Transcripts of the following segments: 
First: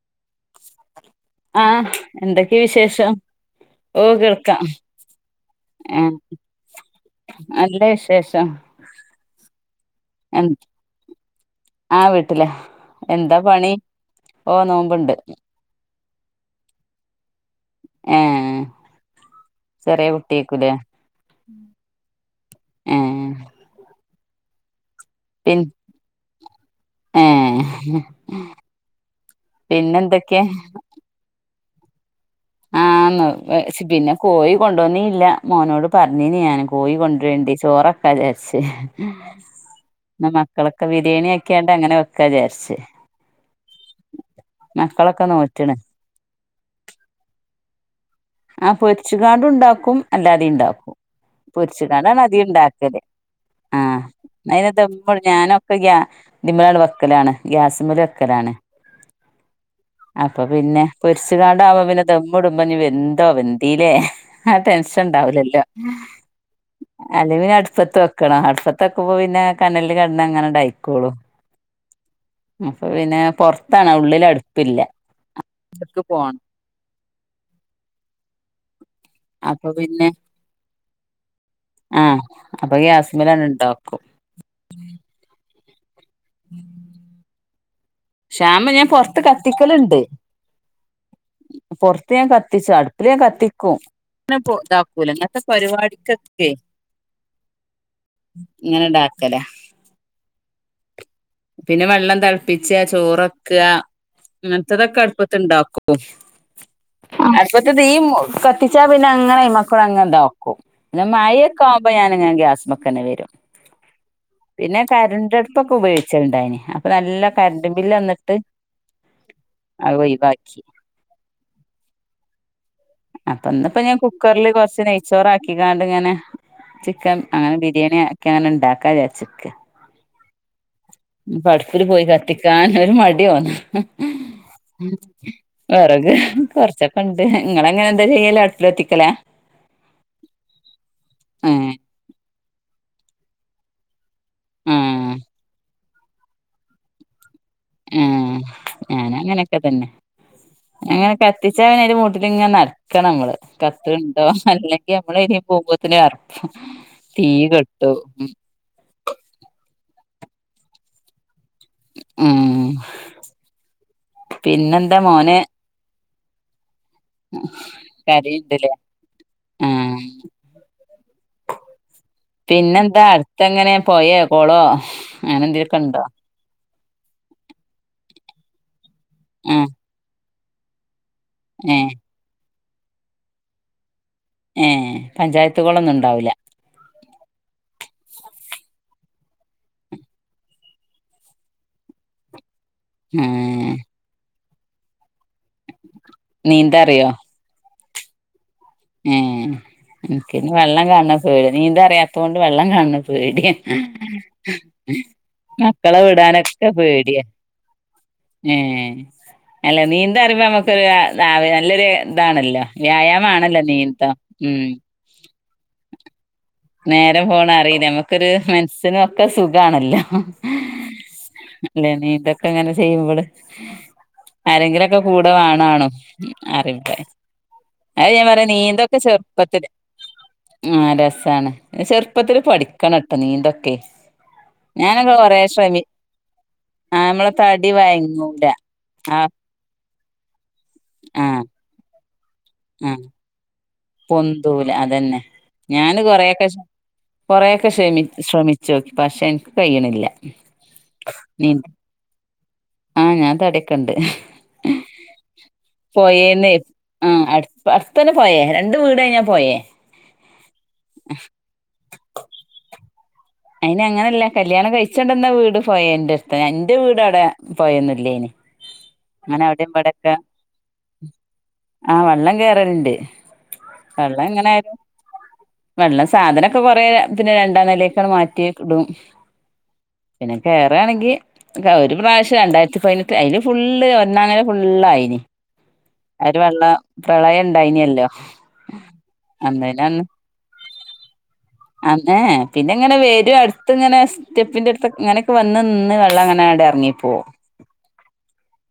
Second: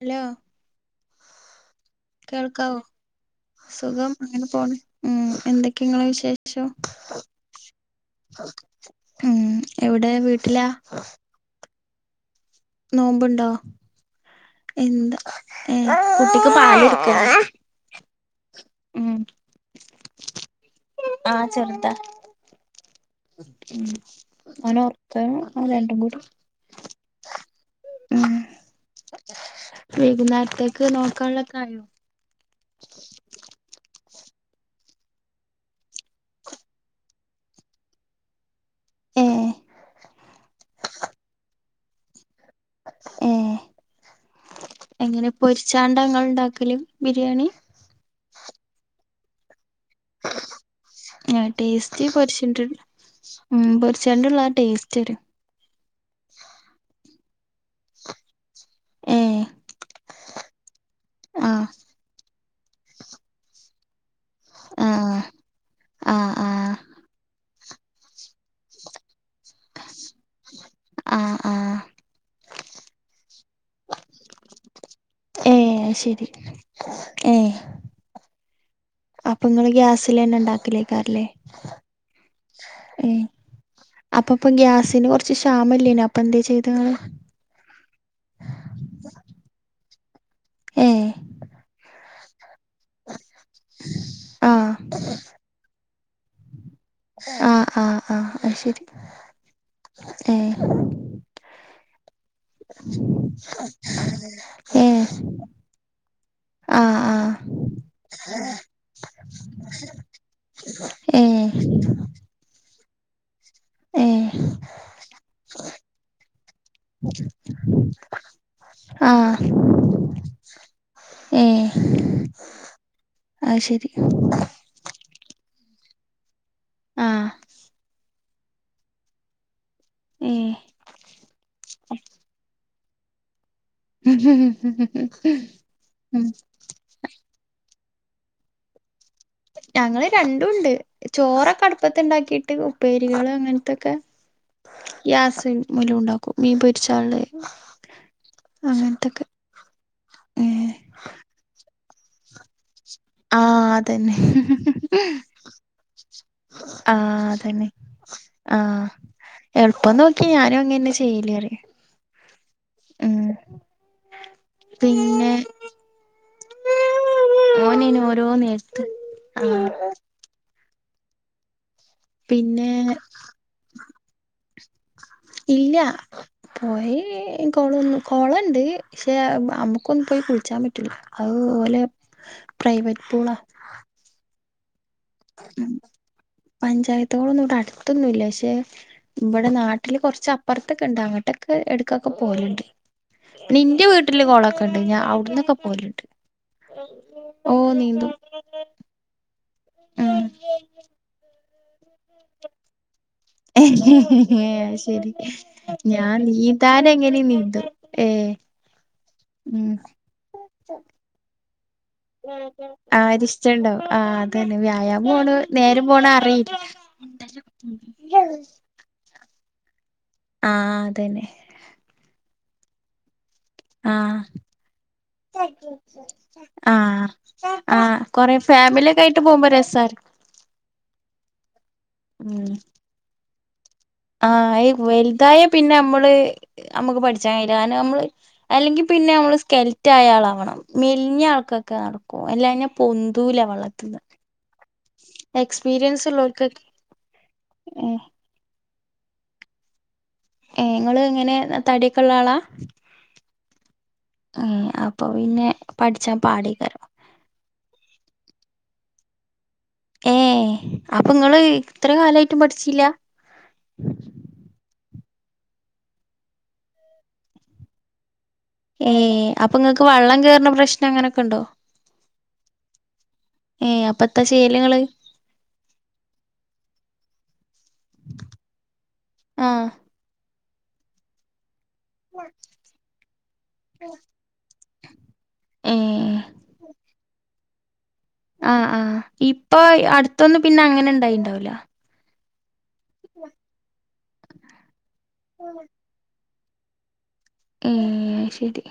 Hello ആഹ് എന്തൊക്കെ കേൾക്കാവോ വിശേഷം ഓ സുഖം അങ്ങനെ കേൾക്കാം പോണം ഉം എന്തൊക്കെയ നിങ്ങളെ വിശേഷോ നല്ലേ വിശേഷം ഉം എവിടെ വീട്ടിലാ ആഹ് വീട്ടില എന്താ നോമ്പുണ്ടോ പണി ഓഹ് നോമ്പണ്ട് ഏഹ് കുട്ടിക്ക് പാലടുക്ക ഏഹ് ഉം ചെറിയ കുട്ടിയേക്കൂലേ ആഹ് ചെറുതാ ഏഹ് ഉം ഒന ഒർക്കാ പിൻ രണ്ടും കൂടി ഏഹ് ഉം പിന്നെന്തൊക്കെ വൈകുന്നേരത്തേക്ക് നോക്കാനുള്ള കായോ ആഹ് പിന്നെ കോഴി കൊണ്ടന്നില്ല മോനോട് പറഞ്ഞീ ഞാൻ കോഴി കൊണ്ടുരണ്ടി ചോറൊക്കെ വക്കാ ജാരിച്ച ഏ മക്കളൊക്കെ ബിരിയാണി ആക്കിയാണ്ട് അങ്ങനെ വെക്കാ വിചാരിച്ച ഏഹ് മക്കളൊക്കെ എങ്ങനെ നോറ്റ്ണ് പൊരിച്ചാണ്ട നിങ്ങൾ ഉണ്ടാക്കൽ ബിരിയാണി ആഹ് പൊരിച്ചുകാട ഉണ്ടാക്കും അല്ലാതെ ഉണ്ടാക്കും ആ ടേസ്റ്റ് പൊരിച്ചുകാണ്ടാണ് അതികും പൊരിച്ചിട്ട് ഉണ്ടാക്കല് ഉം പൊരിച്ചെണ്ട ഉള്ള ആ ടേസ്റ്റ്ര് വരും ഗ വെക്കലാണ് ഗ്യാസമല വെക്കലാണ് ഏ അപ്പൊ പിന്നെ ആ പൊരിച്ചുകാണ്ട ആവാ പിന്നെ തമ്മ ഇടുമ്പോ ഇ വെന്തോ വെന്തിലേ ആഹ് ആ ടെൻഷൻ ഉണ്ടാവലല്ലോ ആ ആ അലമിൽ അടുപ്പത്ത ക്കണ അടുപ്പത്തൊക്കെ പോ പിന്നെ കനലിൽ കടന്ന് അങ്ങനെണ്ടയ്ക്കുള്ളു ആ ആ അപ്പൊ പിന്നെ പൊറത്താണ് ഉള്ളിലടുപ്പില്ല ഏഹ് ശരി ഏഹ് അപ്പൊ നിങ്ങള് ഗ്യാസില് തന്നെ ഉണ്ടാക്കലേക്കാറല്ലേ ആഹ് അപ്പൊ ഗ്യയാസ്മല ഉണ്ടാക്കും അപ്പൊ അപ്പൊ ഗ്യാസിന് കുറച്ച് ക്ഷാമല്ലേന അപ്പൊ എന്താ ചെയ്ത നിങ്ങൾ ശ്യാമം ഞാൻ പൊറത്ത് കത്തിക്കലുണ്ട് ഏഹ് റത്ത് കത്തി കത്തിച്ചു അടുപ്പിലേ കത്തിക്കും അങ്ങന ആഹ് ഇതാക്കൂല ഇങ്ങനത്തെ പരിപാടിക്ക ആഹ് ആഹ് ആഹ് ആ ശരി ഇങ്ങനെ ഇണ്ടാക്കല ഏഹ് പിന്നെ വെള്ളം ത ൾപ്പിച്ച ചോറക്ക അങ്ങനത്തതൊക്കെ ഏഹ് അടുപ്പത്തി ഇണ്ടാക്കോ ആഹ് അ ആഹ് അട്പ്പത്ത് തീ കത്തിച്ചാ പിന്നങ്ങന അയ്മക്കുട അങ്ങനെണ്ടാക്കു ന്ന ഏഹ് മയൊക്കാമ്പ ഞാ ന്ന ഞാൻ ഗ്യാസ്മക്കെന്നെ വരും ഏഹ് പിന്നെ കരന്റട്പൊക്കെ ഉപയോ ച്ചൽണ്ടായ്നി അപ്പ നല്ലൊ കര്ണ്ടുമ്പില്ലന്നിട്ട് ആഹ് അത് ഒയ്വാക്കി. ഏഹ് അത് അപ്പന്ന്പ്പോ ശരി ഞാൻ കുക്കർല് കൊർച്ച് നെയ്ച്ചോറാക്കികിണ്ട് ഇങ്ങനെ ചിക്കൻ ആഹ് അങ്ങനെ ബിരിയാണ്യാക്കാണണ്ടാക്കാ വിചാര്ച്ചിക്ക. ഉം ഇഞ്ഞിപ്പ അട്പ്പില് പോയി കത്തിക്കാൻ ഒര് മടിയോന്ന വെറക് ഉം കൊർച്ച ക്കണ്ട് ഇങ്ങളെങ്ങനെ എന്താചെയ്യല് അട്പ്പിലത്തിക്കലാ? ഞങ്ങള് രണ്ടുണ്ട് ചോറൊക്കെ ഏഹ് അട്പ്പത്തിണ്ടാക്കീട്ട് ഉപ്പേരികള് അങ്ങൻത്തൊക്കെ ആഹ് ഗ്യാസ് മലുണ്ടാക്കും മീൻ പൊര്ച്ചാള്ളെ ആഹ് ഞാനും അങ്ങനൊക്കതന്നെ ഏഹ് ഏങ്ങനെ ക ത്തിച്ചാ പിന്നെ അയ്ന്റെ മൂട്ടിലിങ്ങനെ നട ക്കണംള് ആഹ് അതന്നെ കത്തിണ്ടോ അല്ലെങ്കി നമ്മള് എയ്ലെ പോമ്പോത്തിന് അറ്പ്പും തീ ആഹ് അതന്നെ കെട്ടു. ആഹ് എൾപ്പം നോക്കി ഞാനും അങ്ങന്നെ ചെയ്യല് അറിം ഉം പിന്നെന്താ പിന്നെ മോന്. ഓനേന് ഓരോ കരീണ്ട് ലേ നേരത്ത് ആഹ് പിന്നെ എന്താ അട്ത്തെങ്ങെനെ പോയേ കൊളോ അങ്ങനെ എന്തേലൊക്കെണ്ടോ? പൊയേ കൊളോന്നും കൊളണ്ട് ഷേ അം ആഹ് അമ്മക്കൊന്നും പോയി കുൾച്ചാൻ പറ്റൂല. അത് ഓലെ ഏഹ് പ്രൈവെറ്റ് പൂളാ. ഏഹ് പഞ്ചായത്ത് കൊളൊന്നുണ്ടാവ്ല പഞ്ചായത്ത് കൊളൊന്നും ഇവ്ടെ അടുത്തൊന്നുല്ല പഷേ ഇബടെ നാട്ടില് കൊർച്ച് അപ്പർത്തെക്കെണ്ട് അങ്ങട്ടക്കെ എടക്കൊക്കെ പോല്ണ്ട്. ഏഹ് നിന്റെ വീട്ട്ല് കൊളൊക്കെണ്ട് ഞ അവ്ട്ന്നൊക്കെ പോല്ണ്ട് നീന്തറിയോ ഓഹ് നീന്തും. ഏഹ് ഉം എൻക്കിന് വെള്ളം കാണ്ണപേ നീന്താറിയാത്തോണ്ട് വെള്ളം കാണ്ണ പേടിയാ അത് ശരി മക്കളെ ഞാൻ വിടാനൊക്കെ നീന്താൻ എങ്ങനെ പേടിയാ നീന്തും ഏ ഏഹ് ഉം അല്ല നീന്തറിമ്പ അമ്മക്കൊര നാവെ നല്ലൊര് ഇതാണല്ലോ വ്യായാമാണല്ലോ? നീന്തം ആഹ് അതന്നെ ഉം വ്യായാമ്വാണ് നേരം പോണ അറീ നേരം പോണ അറീല്ല അമ്മക്കൊര് മൻസ്സിനൊക്കെ സുഖാണല്ലോ. ആഹ് അതെന്നെ. അല്ലേ നീന്തക്കങ്ങനെ ചെയ്യുമ്പള്. ആഹ് വേണാണും അറിയില്ല ആഹ് ആഹ് അത് ഞാൻ കൊറെ ഫാമില്യൊക്കായ്ട്ട് പോമ്പൊ രസ് സാര ആഹ് രസാണ് ചെർപ്പത്തില് പഠിക്കണട്ടോ നീന്തൊക്കെ ആഹ് ഈ ഞാനൊക്കെ കൊറേ വെൽതായാ പിന്നെ ശ്രമി അമ്മള് ആ അമ്മക്ക് നമ്മളെ പഠ്ച്ചാൻ കയ്യ്ല്ല തടി കാര്ണം അംള് വയങ്ങൂല അല്ലെങ്കി പിന്നെ ആ അമ്മള് സ്കെൽറ്റായ ആളാവണം ആ മെൽഞ്ഞാൾക്ക് കാർക്കും അല്ലാഞ്ഞാ ആ പൊന്തൂല്ല വള്ളത്തിന്ന്. പൊന്തൂല അതെന്നെ ഞാന് കൊറേക്കെ ഷ് ഉള്ളോർക്കൊക്കെ കൊറേക്കെ ഏ ഷമി ശ്രമിച്ചോക്കി പഷേ ഇൻക്ക് കയ്യിണില്ല. ഏഹ് ഇങ്ങള് എങ്ങനെ തട്യൊക്കെള്ളാളാ ആഹ് ഞാൻ തട്യൊക്കെണ്ട്. ഏഹ് അപ്പൊ പിന്നെ പഠ്ച്ചാ പാടേക്കാരം. ആഹ് അട് അട്ത്തെന്നെ പൊയേ രണ്ട് വീടൈഞ്ഞാ പൊയേ ഏഹ് അപ്പങ്ങള് ഇത്ര കാലായിട്ടും പഠ്ച്ചീലാ? അയിന് അങ്ങനെയല്ല കല്യാണം കഴിച്ചൊണ്ട്ന്ന വീട് പൊയേന്റെട്ത്താ ഇന്റെ വീട് അവ്ടെ പൊയേ ഒന്നും ഇല്ലെനി. ഏഹ് അപ്പ ഇങ്ങക്ക് വള്ളം കേറുന്ന പ്രശ്നം അങ്ങനെക്കെണ്ടോ? ആഹ് വള്ളം കേറല്ണ്ട് ഏ അപ്പത്താ വള്ളം ഇങ്ങനെ ചെയ്യല് നിങ്ങള് വെള്ളം സാധനമൊക്കെ കൊറെ പിന്നെ രണ്ടാം നിലൊക്കാണ് മാറ്റി ഇടും ആ പിന്നെ കേറാണെങ്കിൽ ഒരു പ്രാവശ്യം രണ്ടായിരത്തി പതിനെട്ട് അതില് ഫുള്ള് അന്നങ്ങനെ ഫുള്ളായിന് ഏ ആര് വെള്ളം പ്രളയം ഇണ്ടായിനില്ലോ ആഹ് ആഹ് ഇപ്പൊ അടുത്തൊന്നും പിന്നെ അങ്ങനെ ഇണ്ടായിണ്ടാവൂല അതെ പിന്നങ്ങനെ ഒരു അടുത്ത് ഇങ്ങനെ സ്റ്റെപ്പിൻ്റ അടുത്ത് ഇങ്ങനൊക്കെ വന്ന് നിന്ന് വെള്ളം അങ്ങനെ അവിടെ ഇറങ്ങിപ്പോം ഉം ശരി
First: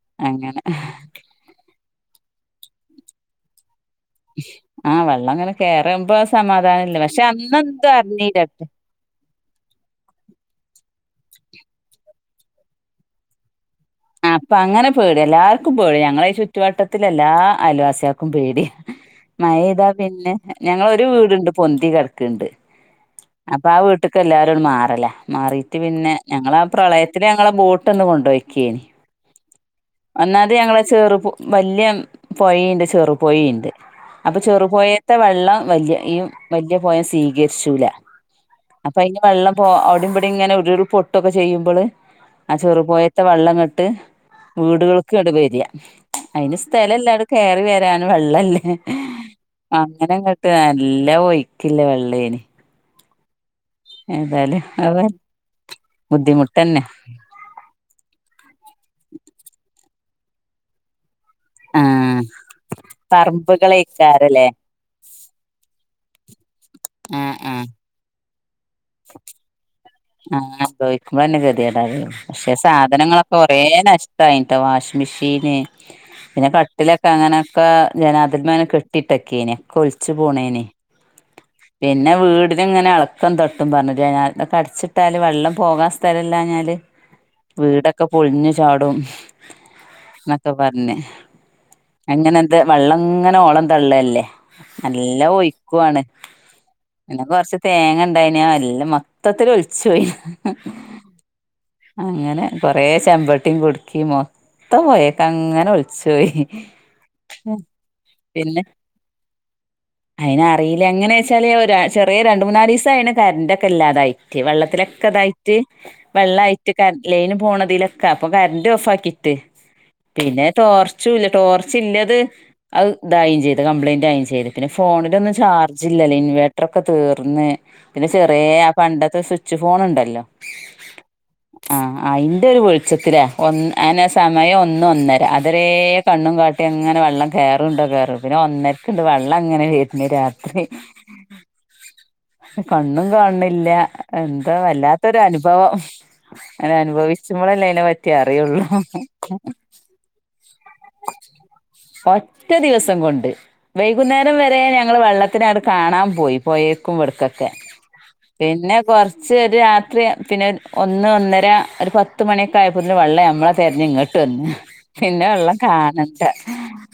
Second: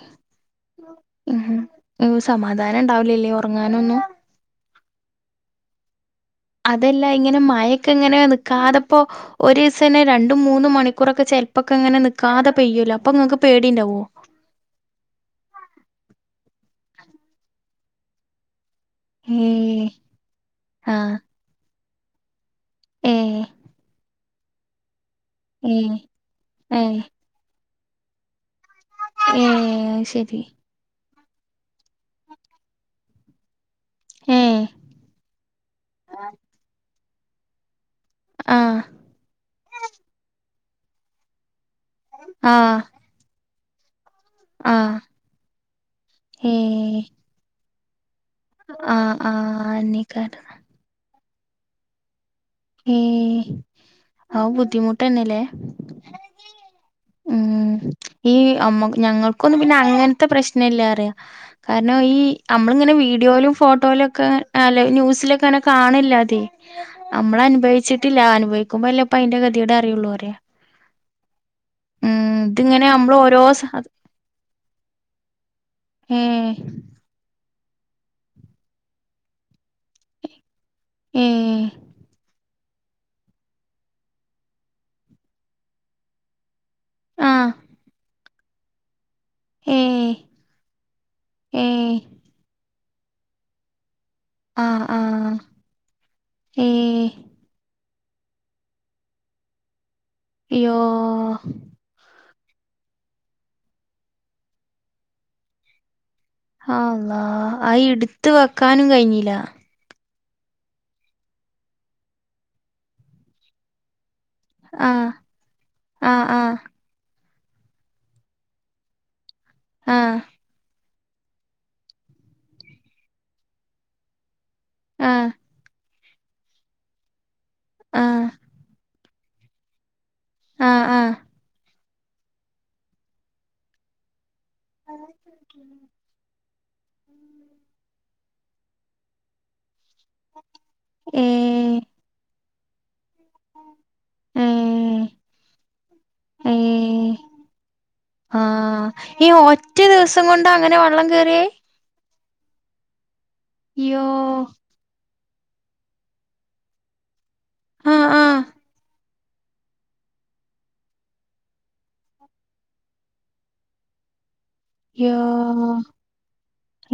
ഉ സമാധാനം ഉണ്ടാവലില്ലേ ഉറങ്ങാനൊന്നും ആഹ് വെള്ളം അങ്ങനെ കേറുമ്പോ സമാധാന ഇല്ല അതല്ല പക്ഷെ അന്നെന്തോ അറിഞ്ഞീല ഇപ്പോ ഒരിസനെ രണ്ടും മൂന്നും മണിക്കൂറൊക്കെ ചിലപ്പൊക്കെങ്ങനെ നിക്കാതെ പെയ്യല്ലോ അപ്പൊ നിങ്ങൾക്ക് പേടിണ്ടാവോ അപ്പൊ അങ്ങനെ പേടി എല്ലാർക്കും പേടി ഞങ്ങളെ ഈ ചുറ്റുവട്ടത്തില എല്ലാ അയൽവാസിക്കും പേടിയാ മയ പെയ്താ ഏ പിന്നെ ആ ഞങ്ങളൊരു വീടുണ്ട് പൊന്തി കിടക്ക്ണ്ട് ഏ അപ്പൊ ആ വീട്ട്ക്ക് എല്ലാരും മാറലാ ഏ മാറിട്ട് പിന്നെ ഞങ്ങളാ ആ ഏ പ്രളയത്തി ല്ല ഞങ്ങളെ ബോട്ട്ന്ന് കൊണ്ടോയിക്കേനി ഉം ഒന്നാത് ഞങ്ങളെ ചെറുപ വലിയ പോയേണ്ട് ചെറുപൊയേണ്ട് അപ്പൊ ഏ ചെറു പൊയേത്തെ വെള്ളം വലിയ ഈ വല്യ പൊയ സ്വീകരിച്ചൂല ആഹ് അപ്പ ഇനി വെള്ളം പോ അവിടെ ഇവടി ഇങ്ങനെ ഉരുൾ പൊട്ടുക്കെ ചെയുമ്പള് ആ ആഹ് ചെറു പൊയത്തെ വെള്ളം ഇങ്ങട് ആഹ് വീടുകൾക്ക് ഇങ്ങട് വാര്യ അയ്ന് സ്ഥലല്ല ഏഹ് എല്ലാം കെറി വരാൻ വെള്ളല്ല ആഹ് ആഹ് അങ്ങനെ അന്നേക്കാരം ഇങ്ങട്ട് നല്ല ഒയ്ക്കില്ല വെള്ളേന് ഏഹ് അത് ഏതായാലും അവ ബുദ്ധിമുട്ടന്നെല്ലേ ബുദ്ധിമുട്ടന്നെ ഉം ഈ അമ്മ ഞങ്ങൾക്കൊന്നും പിന്നെ അങ്ങനത്തെ പ്രശ്നല്ല അറിയോ കാരണം ഈ ആഹ് നമ്മളിങ്ങനെ വീഡിയോയിലും ഫോട്ടോയിലും ഒക്കെ പറമ്പുകളേക്കാരല്ലേ അല്ലെ ന്യൂസിലൊക്കെ അങ്ങനെ കാണില്ലാ അതെ ആഹ് നമ്മള് ആഹ് അനുഭവിച്ചിട്ടില്ല അനുഭവിക്കുമ്പോ അല്ലേ അപ്പ അയിന്റെ [unintelligible] അറിയുള്ളൂ അറിയാ ആ അനുഭവിക്കുമ്പോ തന്നെ [unintelligible] പക്ഷെ ഇതിങ്ങനെ നമ്മള് സാധനങ്ങളൊക്കെ ഓരോ കൊറെ സ നഷ്ട്ടായിട്ടോ വാഷിംഗ് മെഷീന് പിന്നെ ഏഹ് കട്ടിലൊക്കെ അങ്ങനൊക്കെ [unintelligible] കെട്ടി ഇട്ടക്കേനെ ഒക്കെ ഒലിച്ച് പോണേനെ ഏഹ് പിന്നെ വീടിനിങ്ങനെ എളക്കം തട്ടും പറഞ്ഞില്ലേ ഞാൻ അടിച്ചി ട്ടാല് വെള്ളം പോകാൻ സ്ഥലല്ലഞ്ഞാല് ആഹ് വീടൊക്കെ പൊളിഞ്ഞു ചാടും ഏഹ് എന്നൊക്കെ പറഞ്ഞ് ഏഹ് അങ്ങനെ അത് വെള്ളം ഇങ്ങനെ ഓളം തള്ളല്ലേ ആഹ് നല്ല ആഹ് ഒഴിക്കുവാണ് ഏഹ് പിന്നെ കുറച്ച് തേങ്ങ ഇണ്ടായിനി അല്ല മൊത്തത്തിൽ ഒലിച്ചു പോയി അയ്യോ അങ്ങനെ കൊറെ ചെമ്പട്ടിയും കുടുക്കി മൊത്തം പോയക്കെ അങ്ങനെ ഒളിച്ചുപോയി അല്ലാഹ് ആ ഇടുത്ത് വെക്കാനും കഴിഞ്ഞില്ല അയിന് അറീല്ല എങ്ങനെ വെച്ചാല് ചെറിയ രണ്ട് മുന്നാലിസായി അയ്ന് കറന്റക്കെ ഇല്ലാതായി വെള്ളത്തിലൊക്കെ ആഹ് ഇതായി ആഹ് ആഹ് വെള്ളായിട്ട് ലൈന് പോണതിലൊക്കെ അപ്പൊ കറണ്ട് ഓഫ് ആക്കിട്ട് പിന്നെ ടോർ ടോർച്ച് ഇല്ലത് അത് ഇതാവുവേം ചെയ്ത് കംപ്ലയിന്റ് ആവേം ചെയ്ത് പിന്ന ന്ന ആഹ് ആഹ് ഫോണിലൊന്നും ചാർജ് ജില്ലല്ലോ ഇൻവേർട്ടർ ഒക്കെ തീർന്ന് പിന്നെ ആഹ് ചെറേ ആ പണ്ടത്തെ സ്വിച്ച് ഫോൺ ഉണ്ടല്ലോ ആഹ് ആഹ് ആ അയിന്റെ ഒരു വെളിച്ചത്തിലാ ഒന്ന് അനെ സമയം ഒന്ന് ഒന്നര അതരേ കണ്ണും കാ എങ്ങനെ വെള്ളം കേറുണ്ടോ കേയറും പിന്നെ ഒന്നരക്ക ഉണ്ട് വള്ളം അങ്ങനെ അന്നെ രാത്രി ഏഹ് കണ്ണും കാണണില്ല എന്താ ഏഹ് വല്ലാത്തൊരു അനുഭവം അങ്ങനെ ഏഹ് അനുഭവിച്ച്പോളല്ലേ അയണേ പറ്റിയ അറിയുള്ളൂ കൊണ്ടാ അങ്ങനെ വെള്ളം കേറിയെ ഒറ്റ ദിവസം കൊണ്ട് യ്യോ വൈകുന്നേരം വരെ ഞങ്ങള്ൾ വെള്ളത്തി അനട് കാണാൻ പോയി പോയേക്കും ഇടക്കൊക്കെ ആഹ് ആഹ് പിന്നെ കുറച്ച് ഒരു രാത്രി പിന്നെ ഒന്ന് ഒന്നര ഒരു പത്ത് മണിയൊക്കെ ആയപ്പോതിന് വെള്ളം നമ്മളെ തിരഞ് ഇങ്ങോട്ട് ട്ടന്ന യാ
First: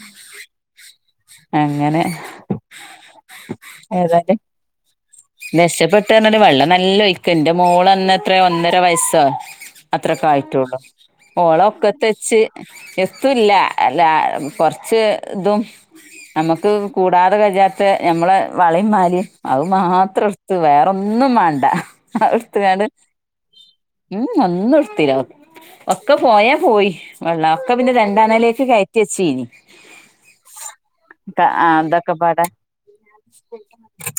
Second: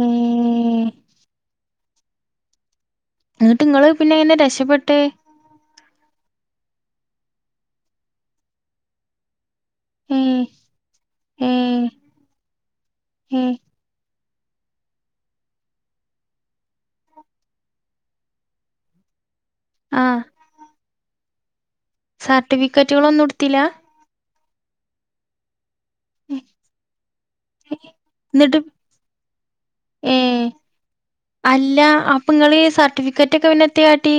ഉം അങ്ങനെ എന്നിട്ട് നിങ്ങൾ പിന്നെ എങ്ങനെ രക്ഷപ്പെട്ടെ രക്ഷപ്പെട്ട പറഞ്ഞല് വെള്ളം നല്ലോഴിക്ക എന്റെ മോളന്ന എത്രയോ ഒന്നര വയസോ അത്രക്കെ ഏഹ് ആയിട്ടുള്ളൂ ഏഹ് ഓളൊക്കെ തച്ച് എത്തുല്ല ഏഹ് അല്ല കുറച്ച് ഇതും നമക്ക് കൂടാതെ കഴിയാത്ത നമ്മടെ വളീം മാലിം അത് ആഹ് മാത്രം എടുത്ത് വേറെൊ ഒന്നും വേണ്ട അടുത്ത്കാണ്ട് സർട്ടിഫിക്കറ്റുകളൊന്നും എടുത്തില്ല ഉം ഒന്നും എടുത്തീരാ ഒക്കെ പോയാ പോയി വെള്ള ഒക്കെ പിന്നെ എന്നിട്ട് രണ്ടാന്നലേക്ക് കയറ്റ വെച്ചീനി ഏഹ് ആഹ് ദൊക്ക പാട വിക്കറ്റ്റ്റൊക്ക വിനത്തിയാട്ടി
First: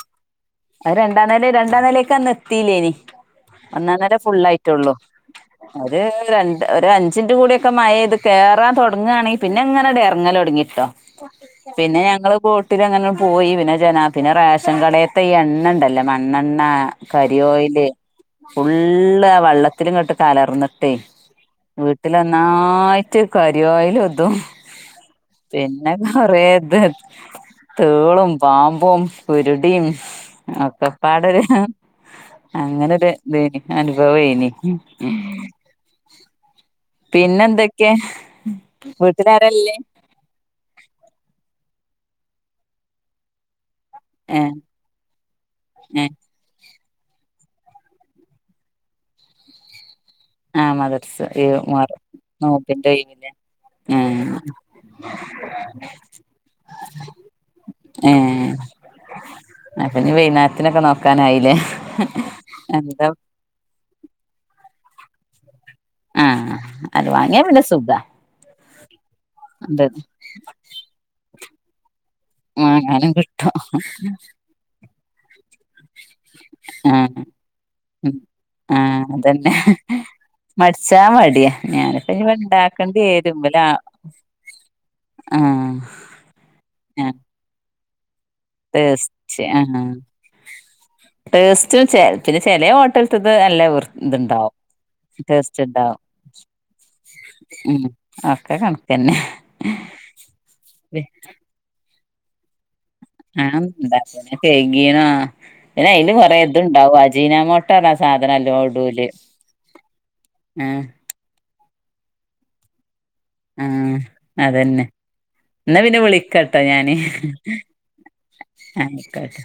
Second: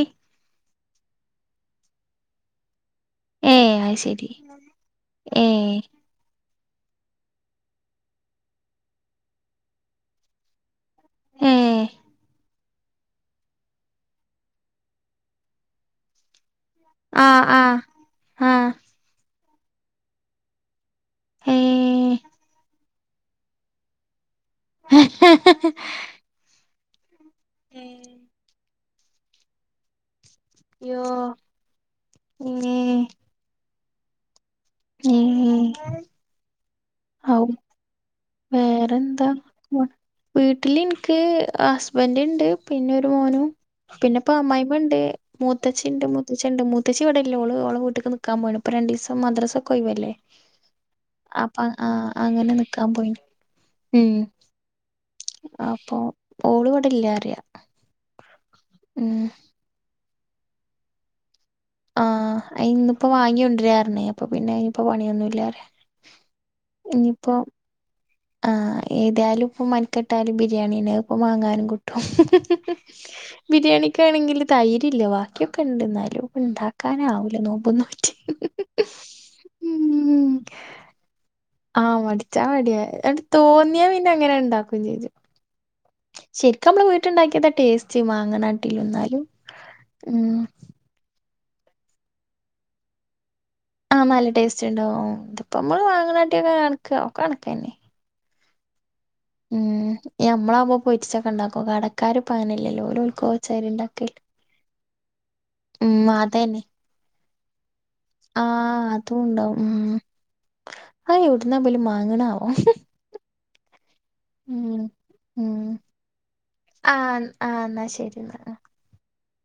രണ്ടാം നില രണ്ടാം നിലക്കെന്ന് എത്തില്ലേനി ഏഹ് അത് ഒന്നാംന്നലാ ശരി ഫുുള്ളായിട്ടള്ളു ഏഹ് ഒരു രണ്ട് ഒരഞ്ചിൻ് കൂടിയൊക്കെ മഴ ഇത് കയറാൻ തുടങ്ങുകയാണെങ്കിൽ ന്നെങ്ങനെ ഇറങ്ങൽ തുടങ്ങിട്ടോ ഏഹ് പിന്നെ ഞങ്ങള് വോട്ടിലങ്ങനെ പോയി പിന്നെ ജനാത്തിെ റേഷൻ കട ഇ എണ്ണ ഉണ്ടല്ലോ മണ്ണെണ്ണ കരി ആഹ് ആഹ് ഓയില് ഫുള്ള് ആഹ് ഫുള്ള് ആ വെള്ളത്തിലുംങ്ങട്ട് കലർന്നിട്ടെ ഏഹ് വീട്ടിലന്നായി റ്റ് കരി ഓയിലതും പിന്നെ കൊറേ ഇത് തേളും പാമ്പും പുരുടിയും യ്യോ ഒക്കപ്പാടര് ഏഹ് അങ്ങനെരു ഇതനി അനുഭവേനി ഏഹ് ഔ പിന്നെന്തൊക്കെ വീട്ടുലാരാരല്ലേയ് വീട്ടിൽ ഇനിക്ക് ഹസ്ബൻറ്ണ്ട് പിന്നെ ഒരു മോനും പിന്നെപ്പോ ഏഹ് അമ്മമായിമണ്ട് മുൂത്തച്ച്ചിണ്ട് ഏഹ് മുത്തച്ചണ്ട് മ മുത്തച്ച ഇടെല്ലോ ഓ ഓള വീട്ടക്ക്ൽക്കാ പോണ് ഇപ്പ രണ്ട്സം മദ്രസ ഒക്കെ ലേവല്ലേ ആഹ് മദർസ് എ മാർ അങ്ങനെ നിക്കാൻ നോപ്പിന്റെ പോയിണ് [unintelligible] ആ ഉം അപ്പൊ ഓളപടല്ല അറിയാ ഉം അപ്പനി വെനാത്തിനൊക്കെ നോക്കാനായില്ലേ ആഹ് അ ഇന്നിപ്പോ എന്താ വാങ്ങിയൊണ്ടിരാരുന്നേ അപ്പൊ പിന്നെ ഇനിയിപ്പോ പണിയൊന്നുംല്ലറിയ ആഹ് അത് വാങ്ങിയാ പിന്ന സുഖ ആഹ് ഏതായാലും ഇപ്പ മൽക്കെട്ടാലും ബിരിയാണീ ഇപ്പ മാാങ്ങാനും കിട്ടും വാങ്ങാനും കിട്ടും ബിരിയാണിക്കാണെങ്കിൽ തൈര്ല്ല ബാക്യം ഇണ്ട എന്നാലും ആഹ് ഇണ്ടാക്കാനാവൂല നോമ്പന്നോറ്റി ന്നെ മടിച്ചാ മടിയ ആഹ് മടിച്ചാ മടിയ തോന്നിയാ പിന്നെ അങ്ങനെ ഉണ്ടാക്കയും ചെയ്തു ആഹ് ശരിക്കും നമ്മള് വീട്ടുണ്ടാക്കിയത ടേസ്റ്റ് മാങ്ങനാട്ട് തീർച്ചയാണ് ടേസ്റ്റും പിന്നെ ചെല ഹോട്ടലത്ത ഇത് അല്ല ആഹ് നല ടേസ്റ്റ് ഉണ്ടാവും ഇതിപ്പോ നമ്മൾ ഇണ്ടാവും വാങ്ങനാട്ടിയൊക്കെ കണക്ക ഒക്കെ കണക്കന്നെ ഉം ഒക്കെ കണക്കന്നെ ഉം ഞമ്മളാവുമ്പ പൊരിച്ചൊക്കെ ണ്ടാക്കും കടക്കാര്പനല്ലല്ലോ ഓരോ ആഹ് ഭക്ഷണംകെയ്കീണോ പിന്നെ ഉം അതിൽ കൊറെേ അതന്നെ ത്ണ്ടാവും അജീനാമോട്ടോ അജിനാമോട്ടോറഞ്ഞ സാധനല്ലോ ആഹ് ഇടൂഓല് ആഹ് ആഹ് എവ്ട്ന്നാ ബൽ മാങ്ണാവോ ആഹ് അതന്നെ ഉം എന്നാ പിന്നെ വിളിക്കട്ടോ ഞാന് ആഹ് ആഹ് എന്നാ ശരി എന്നാ ആഹ് ശ്കശ്